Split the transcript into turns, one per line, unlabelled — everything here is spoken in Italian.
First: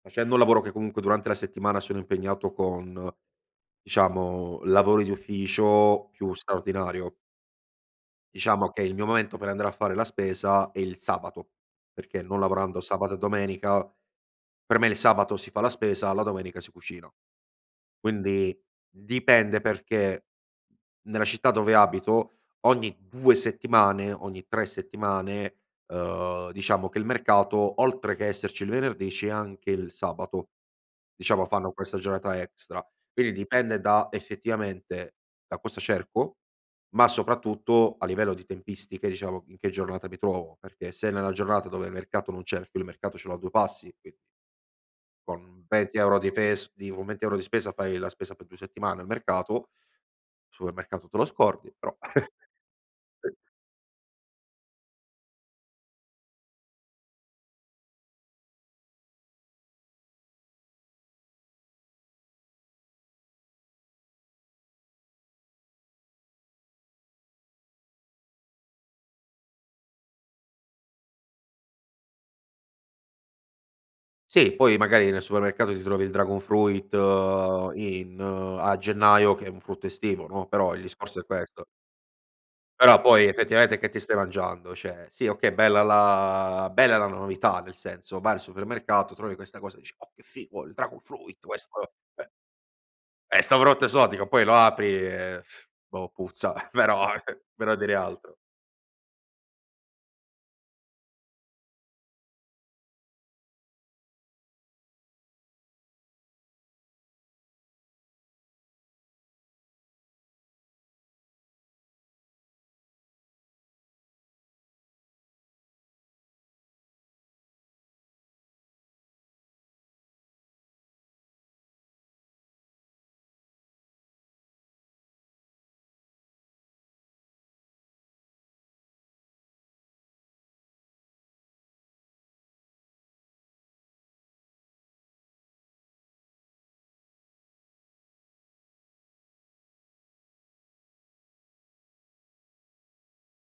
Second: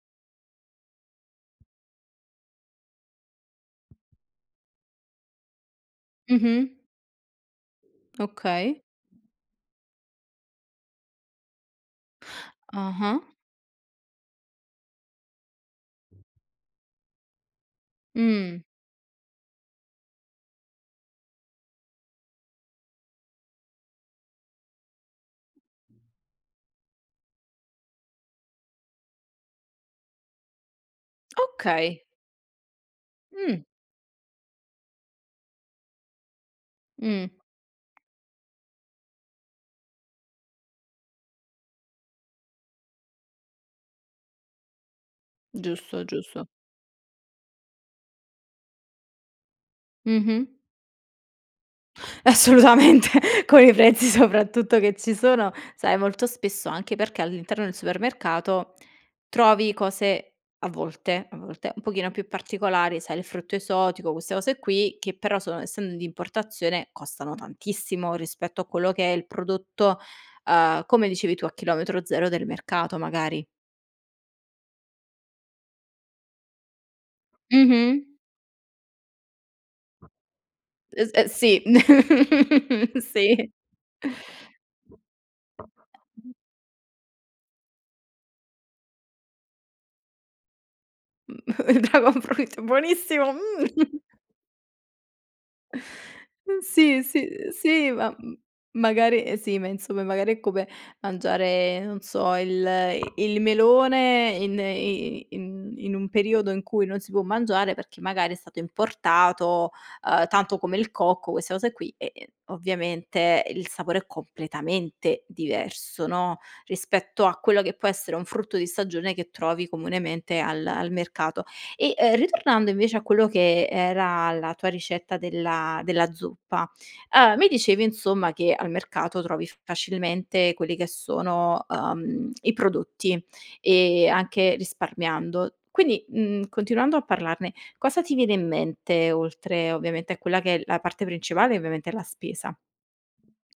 Facendo un lavoro che comunque durante la settimana sono impegnato con, diciamo lavori di ufficio più
Mh-mh.
straordinario. Diciamo
Okay.
che il mio momento per andare a fare la spesa è il sabato, perché non lavorando sabato e
Ah-ah.
domenica, per me il sabato si fa la spesa, alla domenica si cucina. Quindi,
Mh.
dipende, perché nella città dove abito ogni 2 settimane, ogni 3 settimane, ehm, diciamo che il mercato oltre che esserci il venerdì, c'è anche il sabato; diciamo fanno questa
Okay.
giornata extra. Quindi
Mh.
dipende da effettivamente da cosa cerco, ma
Mh.
soprattutto a livello di tempistiche, diciamo, in che giornata mi trovo. Perché se nella giornata dove il mercato non c'è, più il mercato ce l'ho a due passi, qui con venti
Giusto,
euro di
giusto.
fes di con 20€ di spesa fai la spesa per 2 settimane al mercato.
Mh-mh.
Supermercato te lo scordi, però
Assolutamente con i prezzi soprattutto che ci sono. Sai molto spesso, anche perché all'interno del supermercato, trovi cose, a volte, a volte, un pochino più particolari: sai il frutto esotico queste cose qui, che però sono essendo di importazione costano tantissimo rispetto a quello che è il prodotto, ehm, come dicevi tu, a chilometro 0 del mercato, magari.
Sì, poi magari nel supermercato ti trovi il dragon fruit
Mh-mh.
in a gennaio, che è un frutto estivo no, però il
Es
discorso è
eh sì,
questo. Però poi
sì.
effettivamente che ti stai mangiando? Cioè, sì okay, bella la bella la novità. Nel senso, vai al supermercato, trovi questa cosa e dici: “Oh, che figo, il dragon
Mh,
fruit
il
questo
dragon
è"
fruit buonissimo,
"è 'sta
mh!
frutta esotica”, poi lo apri e, boh, puzza,
Eh, sì,
però eh
sì, ehm,
per non
sì,
dire
ma m
altro.
magari eh sì, ma insomma magari è come mangiare, non so, il i il melone in i i in in un periodo in cui non si può mangiare perché magari è stato importato, ehm, tanto come il cocco queste cose qui, e e ovviamente il sapore è completamente diverso, no, rispetto a quello che può essere un frutto di stagione che trovi comunemente al al mercato. E, ehm, ritornando invece a quello che era la tua ricetta della della zuppa. Ehm, mi dicevi insomma, che al mercato trovi f facilmente quelli che sono, ehm, i prodotti e anche risparmiando. Quindi, mhmm, continuando a parlarne, cosa ti viene in mente, oltre ovviamente a quella che è la parte principale e ovviamente la spesa?